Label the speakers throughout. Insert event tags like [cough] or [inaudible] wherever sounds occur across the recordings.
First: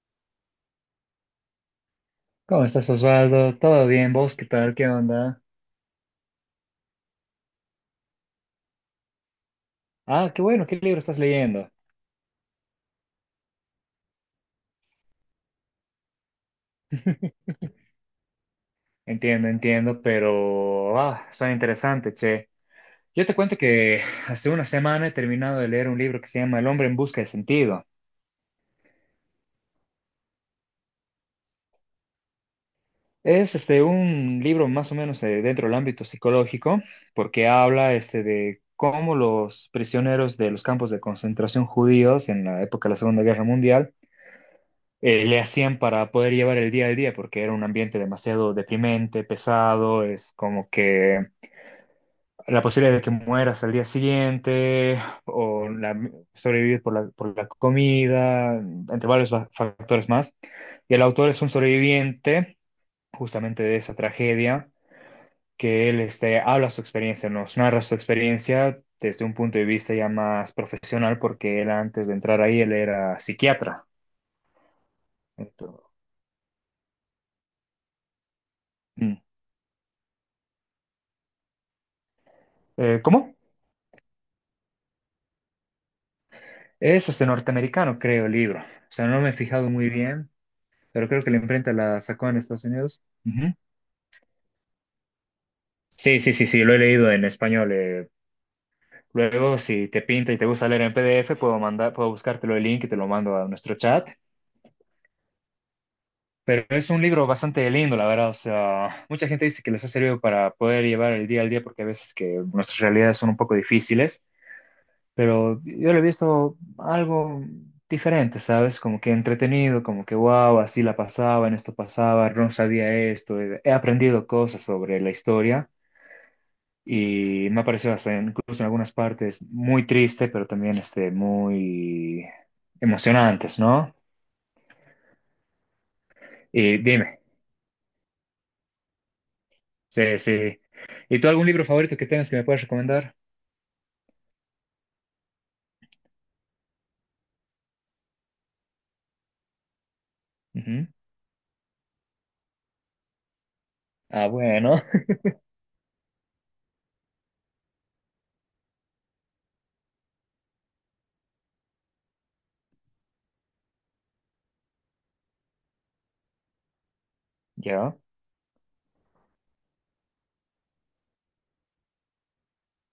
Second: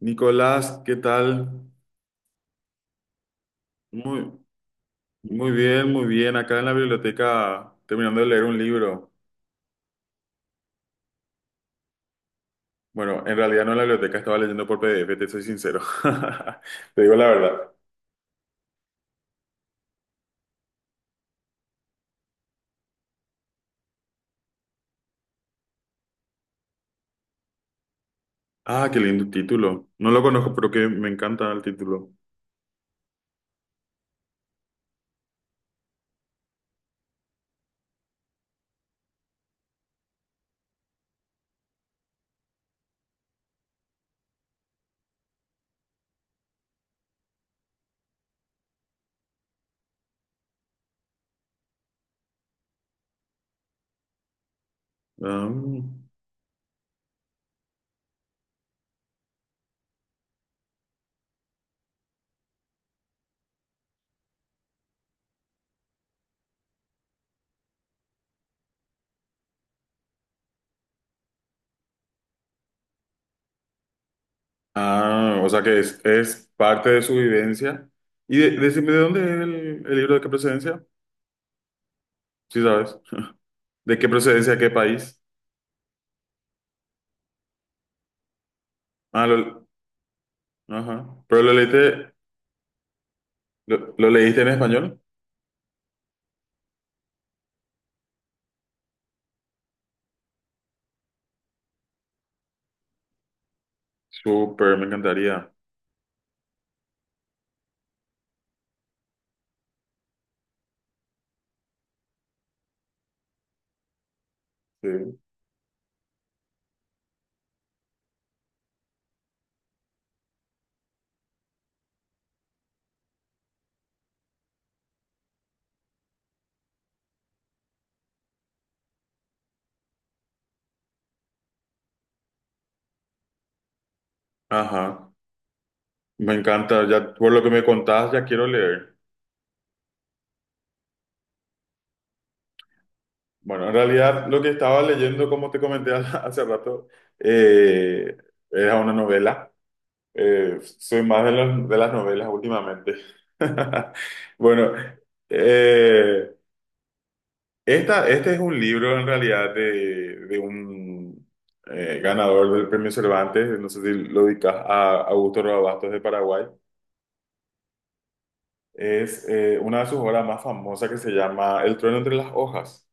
Speaker 1: Nicolás, ¿qué tal?
Speaker 2: ¿Cómo estás, Osvaldo? ¿Todo bien?
Speaker 1: Muy,
Speaker 2: ¿Vos qué tal? ¿Qué onda?
Speaker 1: muy bien, muy bien. Acá en la biblioteca, terminando de leer un libro.
Speaker 2: Ah, qué bueno, ¿qué libro estás leyendo?
Speaker 1: Bueno, en realidad no en la biblioteca, estaba leyendo por PDF, te soy sincero. [laughs] Te digo la verdad.
Speaker 2: [laughs] Entiendo, entiendo, pero ah, son interesantes, che. Yo te cuento que hace una semana he terminado de leer un libro que se llama El hombre en busca de sentido.
Speaker 1: Ah, qué lindo título. No lo conozco, pero que me encanta el título.
Speaker 2: Es este un libro más o menos dentro del ámbito psicológico, porque habla este de cómo los prisioneros de los campos de concentración judíos en la época de la Segunda Guerra Mundial le hacían para poder llevar el día al día, porque era un ambiente demasiado deprimente, pesado, es como que la posibilidad de que mueras al día siguiente,
Speaker 1: Ah,
Speaker 2: o la- sobrevivir por la comida, entre varios factores más. Y el autor es un sobreviviente justamente de esa tragedia, que él este, habla su experiencia, nos narra su experiencia desde un punto de vista ya más profesional, porque él antes de entrar ahí, él era psiquiatra.
Speaker 1: ah, o sea que
Speaker 2: Entonces,
Speaker 1: es parte de su vivencia. Decime, ¿de
Speaker 2: mm.
Speaker 1: dónde es el libro, de qué procedencia? Sí, sabes.
Speaker 2: ¿Cómo?
Speaker 1: [laughs] ¿De qué procedencia, qué país?
Speaker 2: Es este norteamericano, creo, el libro. O sea, no
Speaker 1: Ah,
Speaker 2: me he
Speaker 1: lo,
Speaker 2: fijado muy bien,
Speaker 1: ajá.
Speaker 2: pero creo que la
Speaker 1: ¿Pero lo
Speaker 2: imprenta la
Speaker 1: leíste,
Speaker 2: sacó en Estados Unidos. Ujú.
Speaker 1: lo leíste en español?
Speaker 2: Sí, sí, sí, sí, lo he leído en español. Luego, si te pinta y te gusta leer en PDF, puedo mandar, puedo buscártelo el link y te lo mando a nuestro chat.
Speaker 1: Súper, me encantaría.
Speaker 2: Pero es un libro bastante lindo, la verdad. O sea, mucha gente dice que les ha servido para poder llevar el día al día porque a veces que nuestras realidades son un poco difíciles.
Speaker 1: Sí.
Speaker 2: Pero yo lo he visto algo diferente, ¿sabes? Como que entretenido, como que wow, así la pasaba, en esto pasaba, Ron sabía esto, he aprendido cosas sobre la historia y me ha parecido hasta incluso en algunas partes muy triste, pero también este, muy emocionantes, ¿no?
Speaker 1: Ajá, me
Speaker 2: Y
Speaker 1: encanta. Ya
Speaker 2: dime,
Speaker 1: por lo que me contás, ya quiero leer.
Speaker 2: sí, sí. ¿Y tú algún libro favorito que tengas que me puedas recomendar?
Speaker 1: Bueno, en realidad lo que estaba leyendo, como te comenté [laughs] hace rato, eh, era una novela.
Speaker 2: Ujú.
Speaker 1: Soy más de las novelas últimamente. [laughs]
Speaker 2: Ah,
Speaker 1: Bueno,
Speaker 2: bueno, [laughs]
Speaker 1: eh, este es un libro en realidad de un ganador del premio Cervantes, no sé si lo dedicas a Augusto Roa Bastos de Paraguay.
Speaker 2: ¿Ya?
Speaker 1: Es una de sus obras más famosas que se llama El trueno entre las hojas.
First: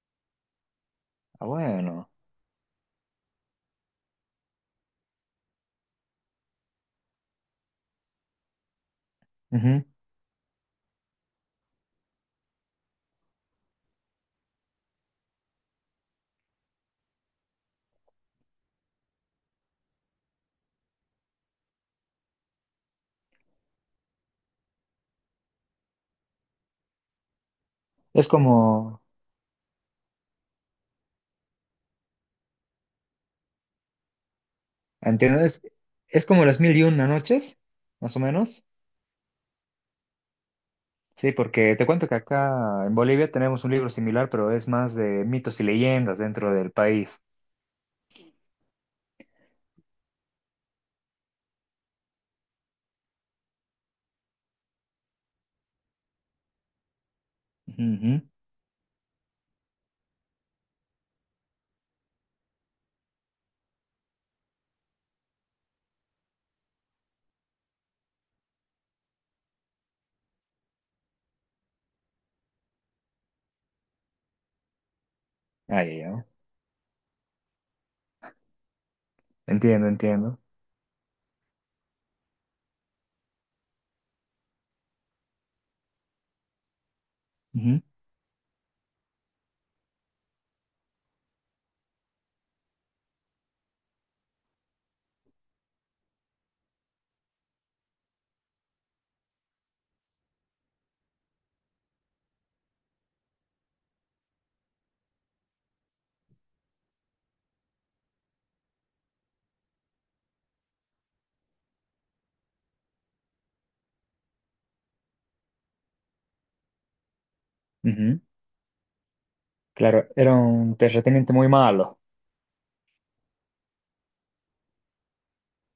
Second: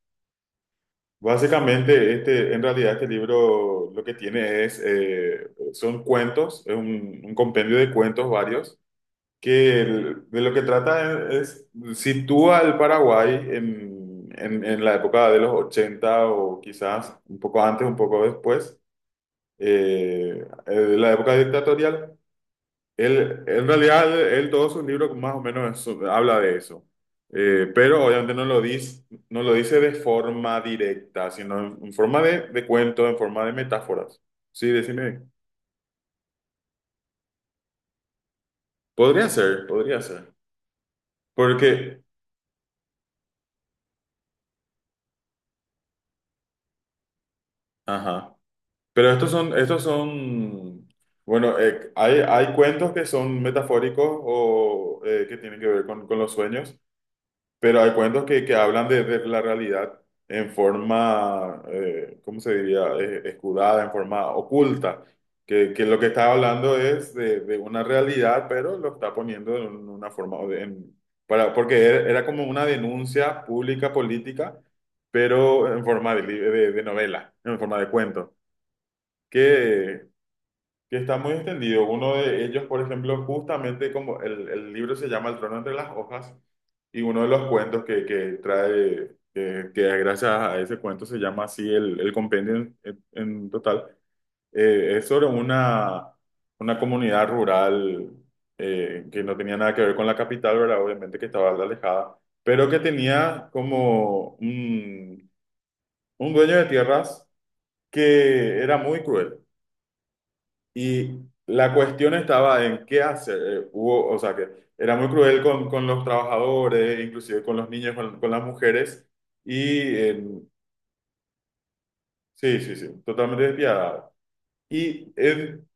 Speaker 2: Ah, bueno.
Speaker 1: Básicamente, este, en realidad este libro lo que tiene es, son cuentos, es un compendio de cuentos varios,
Speaker 2: Ujú.
Speaker 1: de lo que trata es, sitúa al Paraguay en la época de los 80 o quizás un poco antes, un poco después, de la época dictatorial. Él, en realidad, él, todos sus libros más o menos habla de eso. Pero
Speaker 2: Es
Speaker 1: obviamente no lo
Speaker 2: como...
Speaker 1: dice, no lo dice de forma directa, sino en forma de cuento, en forma de metáforas. Sí, decime.
Speaker 2: ¿Entiendes? Es como las mil y una noches, más o menos.
Speaker 1: Podría ser, podría ser.
Speaker 2: Sí, porque te
Speaker 1: Porque,
Speaker 2: cuento que acá en Bolivia tenemos un libro similar, pero es más de mitos y leyendas dentro del país.
Speaker 1: ajá. Pero estos son, bueno, hay cuentos que son metafóricos o que tienen que ver con los sueños. Pero
Speaker 2: Ujú,
Speaker 1: hay
Speaker 2: ujú.
Speaker 1: cuentos que hablan de la realidad en forma, ¿cómo se diría? Escudada, en forma oculta. Que lo que está hablando es de una realidad, pero lo está poniendo en una forma, para, porque era como una denuncia pública, política, pero
Speaker 2: Ah,
Speaker 1: en
Speaker 2: ya,
Speaker 1: forma
Speaker 2: ya.
Speaker 1: de novela, en forma de cuento
Speaker 2: Entiendo, entiendo.
Speaker 1: que está muy extendido. Uno de ellos, por ejemplo, justamente como el libro se llama El trono entre las hojas, y uno de los
Speaker 2: Ujú,
Speaker 1: cuentos que trae, que gracias a ese cuento se llama así el compendio en, en total, es sobre una comunidad rural que no tenía nada que ver con la capital, ¿verdad? Obviamente que estaba alejada, pero que tenía como un dueño de tierras que era muy cruel. Y la cuestión estaba en qué hacer. Hubo, o sea, que era muy cruel con los trabajadores, inclusive con los niños,
Speaker 2: ujú.
Speaker 1: con las mujeres. Y
Speaker 2: Claro, era un terrateniente muy malo.
Speaker 1: sí, sí, sí, totalmente despiadada. Y en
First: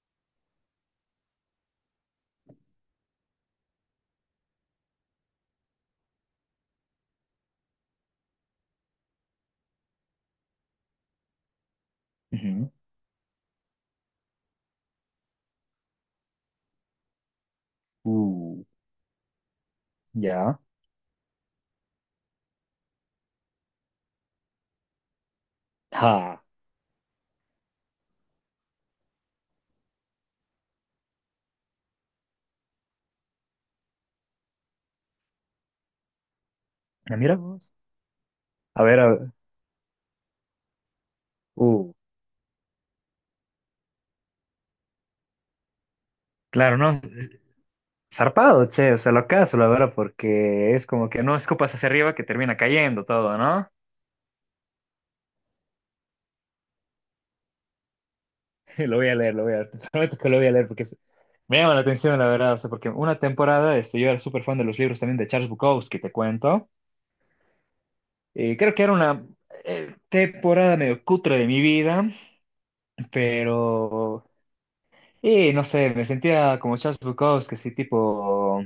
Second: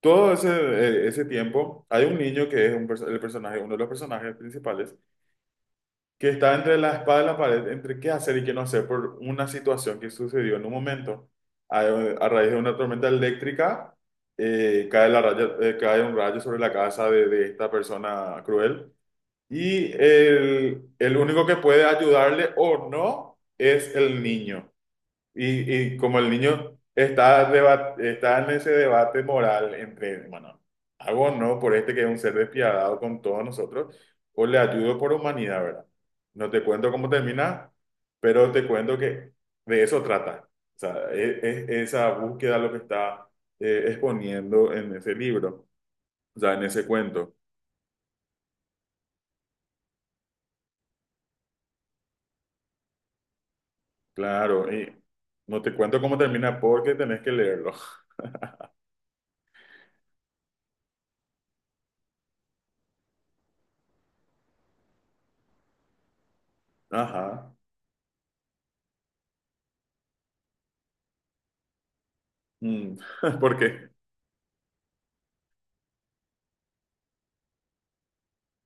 Speaker 1: todo ese, ese tiempo hay un niño que es un, el personaje, uno de los personajes principales que está entre la espada y la pared, entre qué hacer y qué no hacer por una situación que sucedió en un momento. A raíz de
Speaker 2: Ujú.
Speaker 1: una tormenta eléctrica, cae un rayo sobre la casa de esta persona
Speaker 2: Uh,
Speaker 1: cruel y
Speaker 2: ya.
Speaker 1: el único que puede ayudarle o no es el niño. Y como el
Speaker 2: Ja.
Speaker 1: niño está, está en ese debate moral entre, bueno, hago o no por este que es un ser despiadado con todos nosotros, o le ayudo por humanidad, ¿verdad? No te cuento cómo
Speaker 2: Ah, mira
Speaker 1: termina,
Speaker 2: vos.
Speaker 1: pero te
Speaker 2: A
Speaker 1: cuento
Speaker 2: ver, a
Speaker 1: que
Speaker 2: ver.
Speaker 1: de eso trata. O sea, es
Speaker 2: Uh,
Speaker 1: esa búsqueda lo que está exponiendo en ese libro, o sea, en
Speaker 2: claro,
Speaker 1: ese
Speaker 2: no.
Speaker 1: cuento.
Speaker 2: Zarpado, che, o sea, lo acaso, la verdad, porque es como que no escupas hacia arriba que termina cayendo todo, ¿no?
Speaker 1: Claro, y no te cuento cómo termina porque tenés que leerlo.
Speaker 2: [laughs] Lo voy a leer, lo voy a leer. [laughs] Te prometo que lo voy a leer porque es- me llama la atención, la verdad. O sea, porque una temporada, este, yo era súper fan de los libros también de Charles Bukowski, te cuento.
Speaker 1: Ajá.
Speaker 2: Y creo que era una temporada medio cutre de mi vida,
Speaker 1: Mm. [laughs] ¿Por qué?
Speaker 2: pero. Y no sé, me sentía como Charles Bukowski, así tipo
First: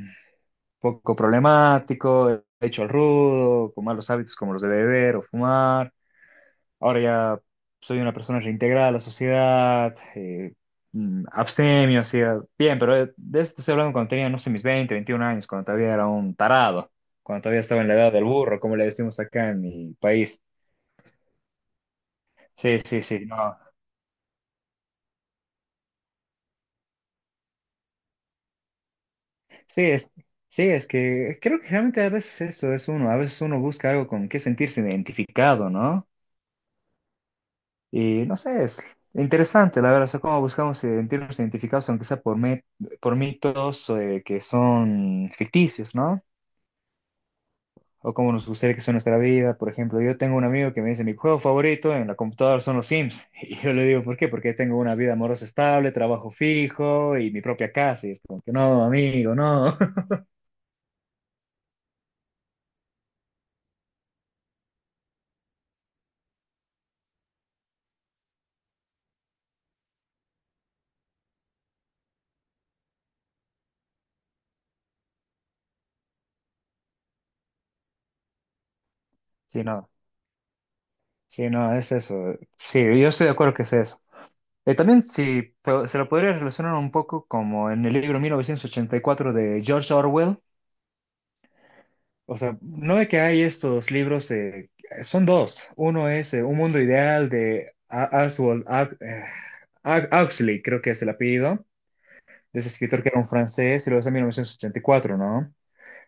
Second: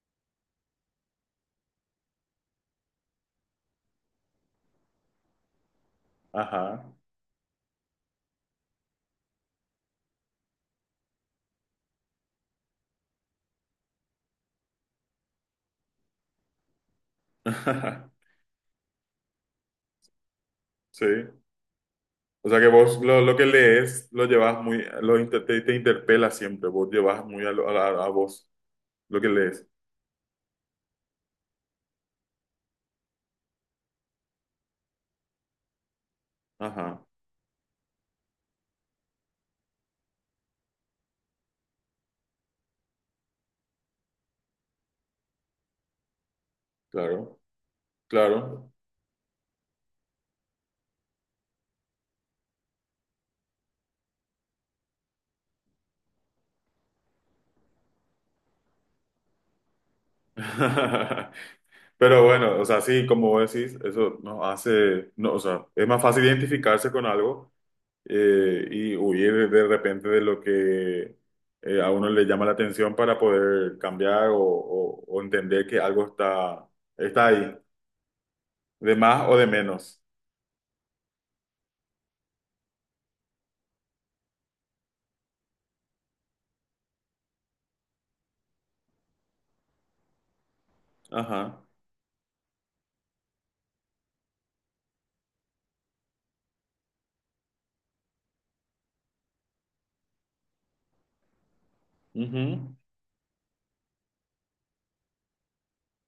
Speaker 2: poco problemático, hecho al rudo, con malos hábitos como los de beber o fumar.
Speaker 1: Ajá.
Speaker 2: Ahora ya soy una persona reintegrada a la sociedad, abstemio, hacía bien, pero de esto estoy hablando cuando tenía, no sé, mis 20 21 años, cuando todavía era un tarado, cuando todavía estaba en la edad
Speaker 1: [laughs]
Speaker 2: del burro, como le decimos acá en mi país.
Speaker 1: Sí. O sea que
Speaker 2: Sí,
Speaker 1: vos
Speaker 2: sí, sí,
Speaker 1: lo que
Speaker 2: no.
Speaker 1: lees lo llevas muy, te, te interpela siempre, vos llevas muy a vos lo que lees.
Speaker 2: Sí, es, sí, es que creo que realmente a veces eso es uno, a veces uno busca algo con que sentirse identificado, ¿no?
Speaker 1: Ajá,
Speaker 2: Y no sé, es interesante, la verdad, o sea, cómo buscamos sentirnos identificados, aunque sea por mitos que son ficticios, ¿no?
Speaker 1: claro,
Speaker 2: O cómo nos
Speaker 1: claro.
Speaker 2: gustaría que sea nuestra vida. Por ejemplo, yo tengo un amigo que me dice, mi juego favorito en la computadora son los Sims. [laughs] Y yo le digo, ¿por qué? Porque tengo una vida amorosa estable, trabajo fijo y mi propia casa. Y es como que no, amigo, no. [laughs]
Speaker 1: [laughs] Pero bueno, o sea, sí, como vos decís, eso nos hace, no, o sea, es más fácil identificarse con algo y huir de repente de lo que a uno le llama la atención para poder cambiar o entender que algo está, está ahí, de más o de
Speaker 2: Sí, no,
Speaker 1: menos.
Speaker 2: sí, no, es eso. Sí, yo estoy de acuerdo que es eso. También sí, se lo podría relacionar un poco como en el libro 1984 de George Orwell.
Speaker 1: Ajá.
Speaker 2: O sea, no de que hay estos libros, son dos. Uno es Un mundo ideal de Oswald Huxley, creo que es el apellido, de ese
Speaker 1: Ujú.
Speaker 2: escritor que era un francés, y luego es en 1984, ¿no?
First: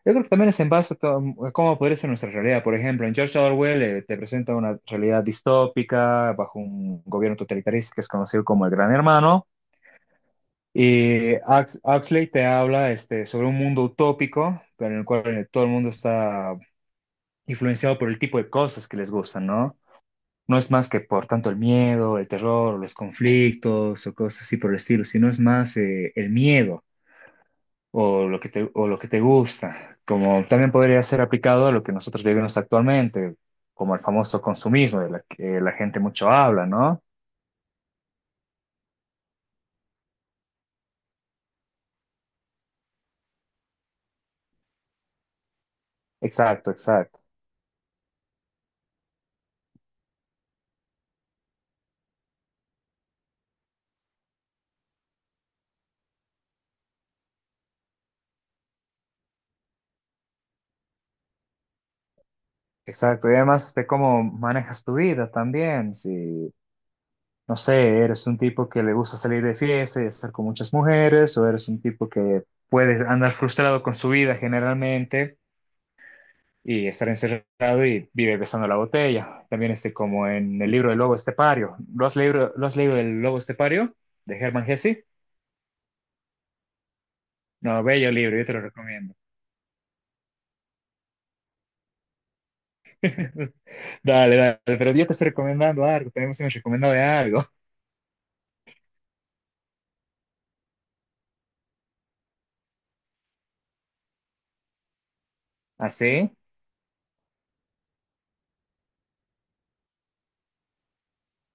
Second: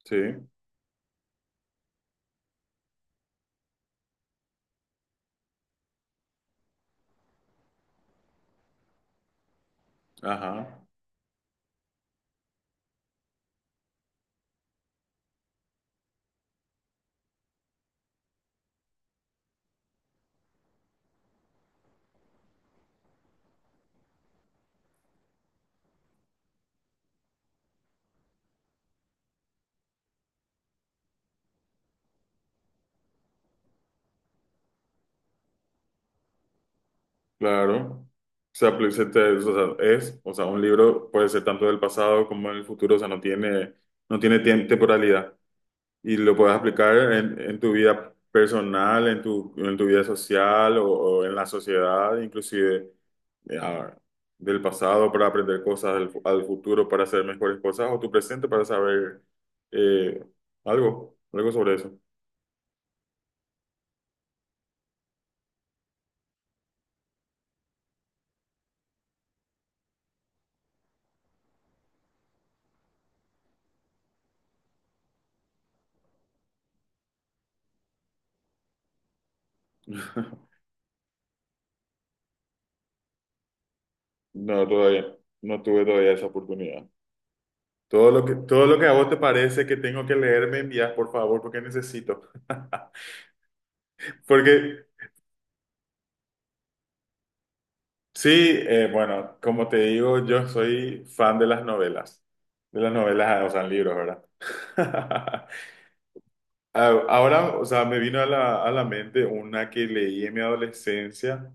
Speaker 2: Yo
Speaker 1: Sí,
Speaker 2: creo que también es en base a, a cómo podría ser nuestra realidad. Por ejemplo, en George Orwell te presenta una realidad distópica bajo un gobierno totalitarista que es conocido como el Gran Hermano.
Speaker 1: ajá,
Speaker 2: Y Huxley te habla este, sobre un mundo utópico, pero en el cual todo el mundo está influenciado por el tipo de cosas que les gustan, ¿no? No es más que por tanto el miedo, el terror, los conflictos o cosas así por el estilo, sino es más el miedo o lo que te gusta, como también podría ser aplicado a lo que nosotros vivimos actualmente, como el famoso consumismo de la que la gente mucho habla, ¿no?
Speaker 1: claro. Se apli- se te- O sea, es, o sea, un libro puede ser tanto del pasado como en el futuro, o sea, no tiene, no tiene temporalidad y lo puedes
Speaker 2: Exacto,
Speaker 1: aplicar
Speaker 2: exacto.
Speaker 1: en tu vida personal, en tu vida social o en la sociedad, inclusive eh, a- del pasado para aprender cosas, al futuro para hacer mejores cosas o tu presente para saber eh, algo, algo sobre eso.
Speaker 2: Exacto, y además de cómo manejas tu vida también, si no sé, eres un tipo que le gusta salir de fiesta y estar con muchas mujeres, o eres un tipo que puede andar frustrado con su vida generalmente y estar encerrado y vive besando la botella. También este, como en
Speaker 1: [laughs]
Speaker 2: el libro del Lobo Estepario. ¿Lo has leído El Lobo Estepario de
Speaker 1: No,
Speaker 2: Hermann Hesse?
Speaker 1: todavía, no tuve todavía esa oportunidad.
Speaker 2: No, bello libro, yo te lo
Speaker 1: Todo lo que a vos
Speaker 2: recomiendo.
Speaker 1: te parece que tengo que leer, me envías, por favor, porque necesito. [laughs]
Speaker 2: [laughs] Dale, dale,
Speaker 1: Porque
Speaker 2: pero yo te estoy recomendando algo, también me has recomendado de algo.
Speaker 1: sí, bueno, como te digo, yo soy fan de las novelas, ah, o sea, libros, ¿verdad? [laughs]
Speaker 2: [laughs] ¿Así?
Speaker 1: Ah, ahora, o sea, me vino a a la mente una que leí en mi adolescencia.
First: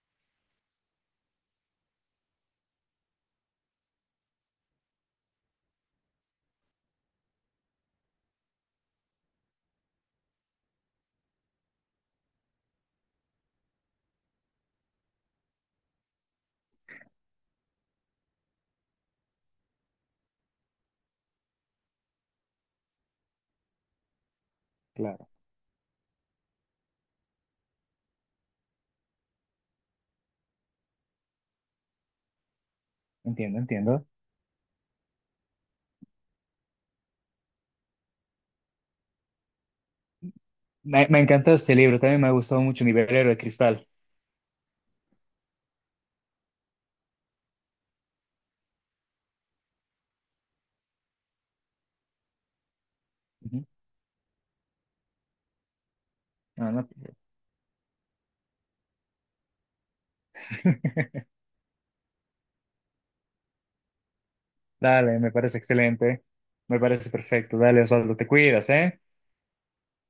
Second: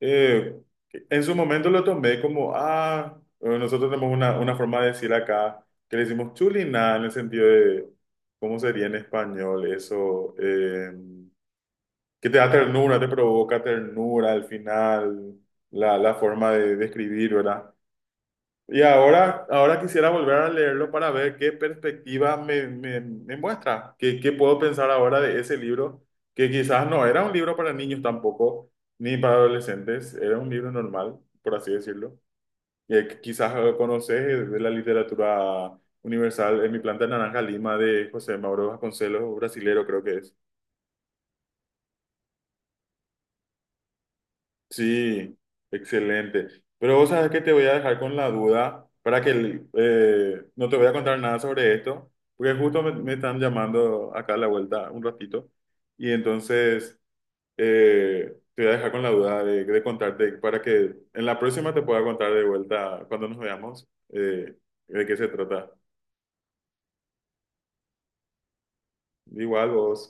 Speaker 1: Eh, en su momento lo tomé como, ah, nosotros tenemos una forma de decir acá que le decimos chuliná en el sentido de, ¿cómo sería en español eso? Que te da ternura, te provoca ternura al final, la forma de describir, ¿verdad? Y ahora, ahora quisiera volver a leerlo para ver qué perspectiva me, me muestra, qué, qué puedo pensar ahora
Speaker 2: Claro,
Speaker 1: de ese libro, que quizás no era un libro para niños tampoco, ni para adolescentes, era un libro normal, por así decirlo. Que quizás
Speaker 2: entiendo, entiendo.
Speaker 1: conoces de la literatura universal En mi planta naranja Lima de José Mauro Vasconcelos, brasilero creo que es.
Speaker 2: Me encantó este libro, también me ha gustado mucho Mi velero de cristal.
Speaker 1: Sí, excelente. Pero vos sabés que te voy a dejar con la duda para que no te voy a contar nada sobre esto, porque justo me, me están
Speaker 2: Ujú.
Speaker 1: llamando acá a la vuelta un ratito y
Speaker 2: No, no,
Speaker 1: entonces te voy a dejar con la duda de contarte para que en
Speaker 2: [laughs]
Speaker 1: la próxima te pueda contar de vuelta cuando nos veamos de qué
Speaker 2: Dale,
Speaker 1: se
Speaker 2: me parece
Speaker 1: trata.
Speaker 2: excelente. Me parece perfecto. Dale, Osvaldo, te cuidas, ¿eh?
Speaker 1: Igual vos.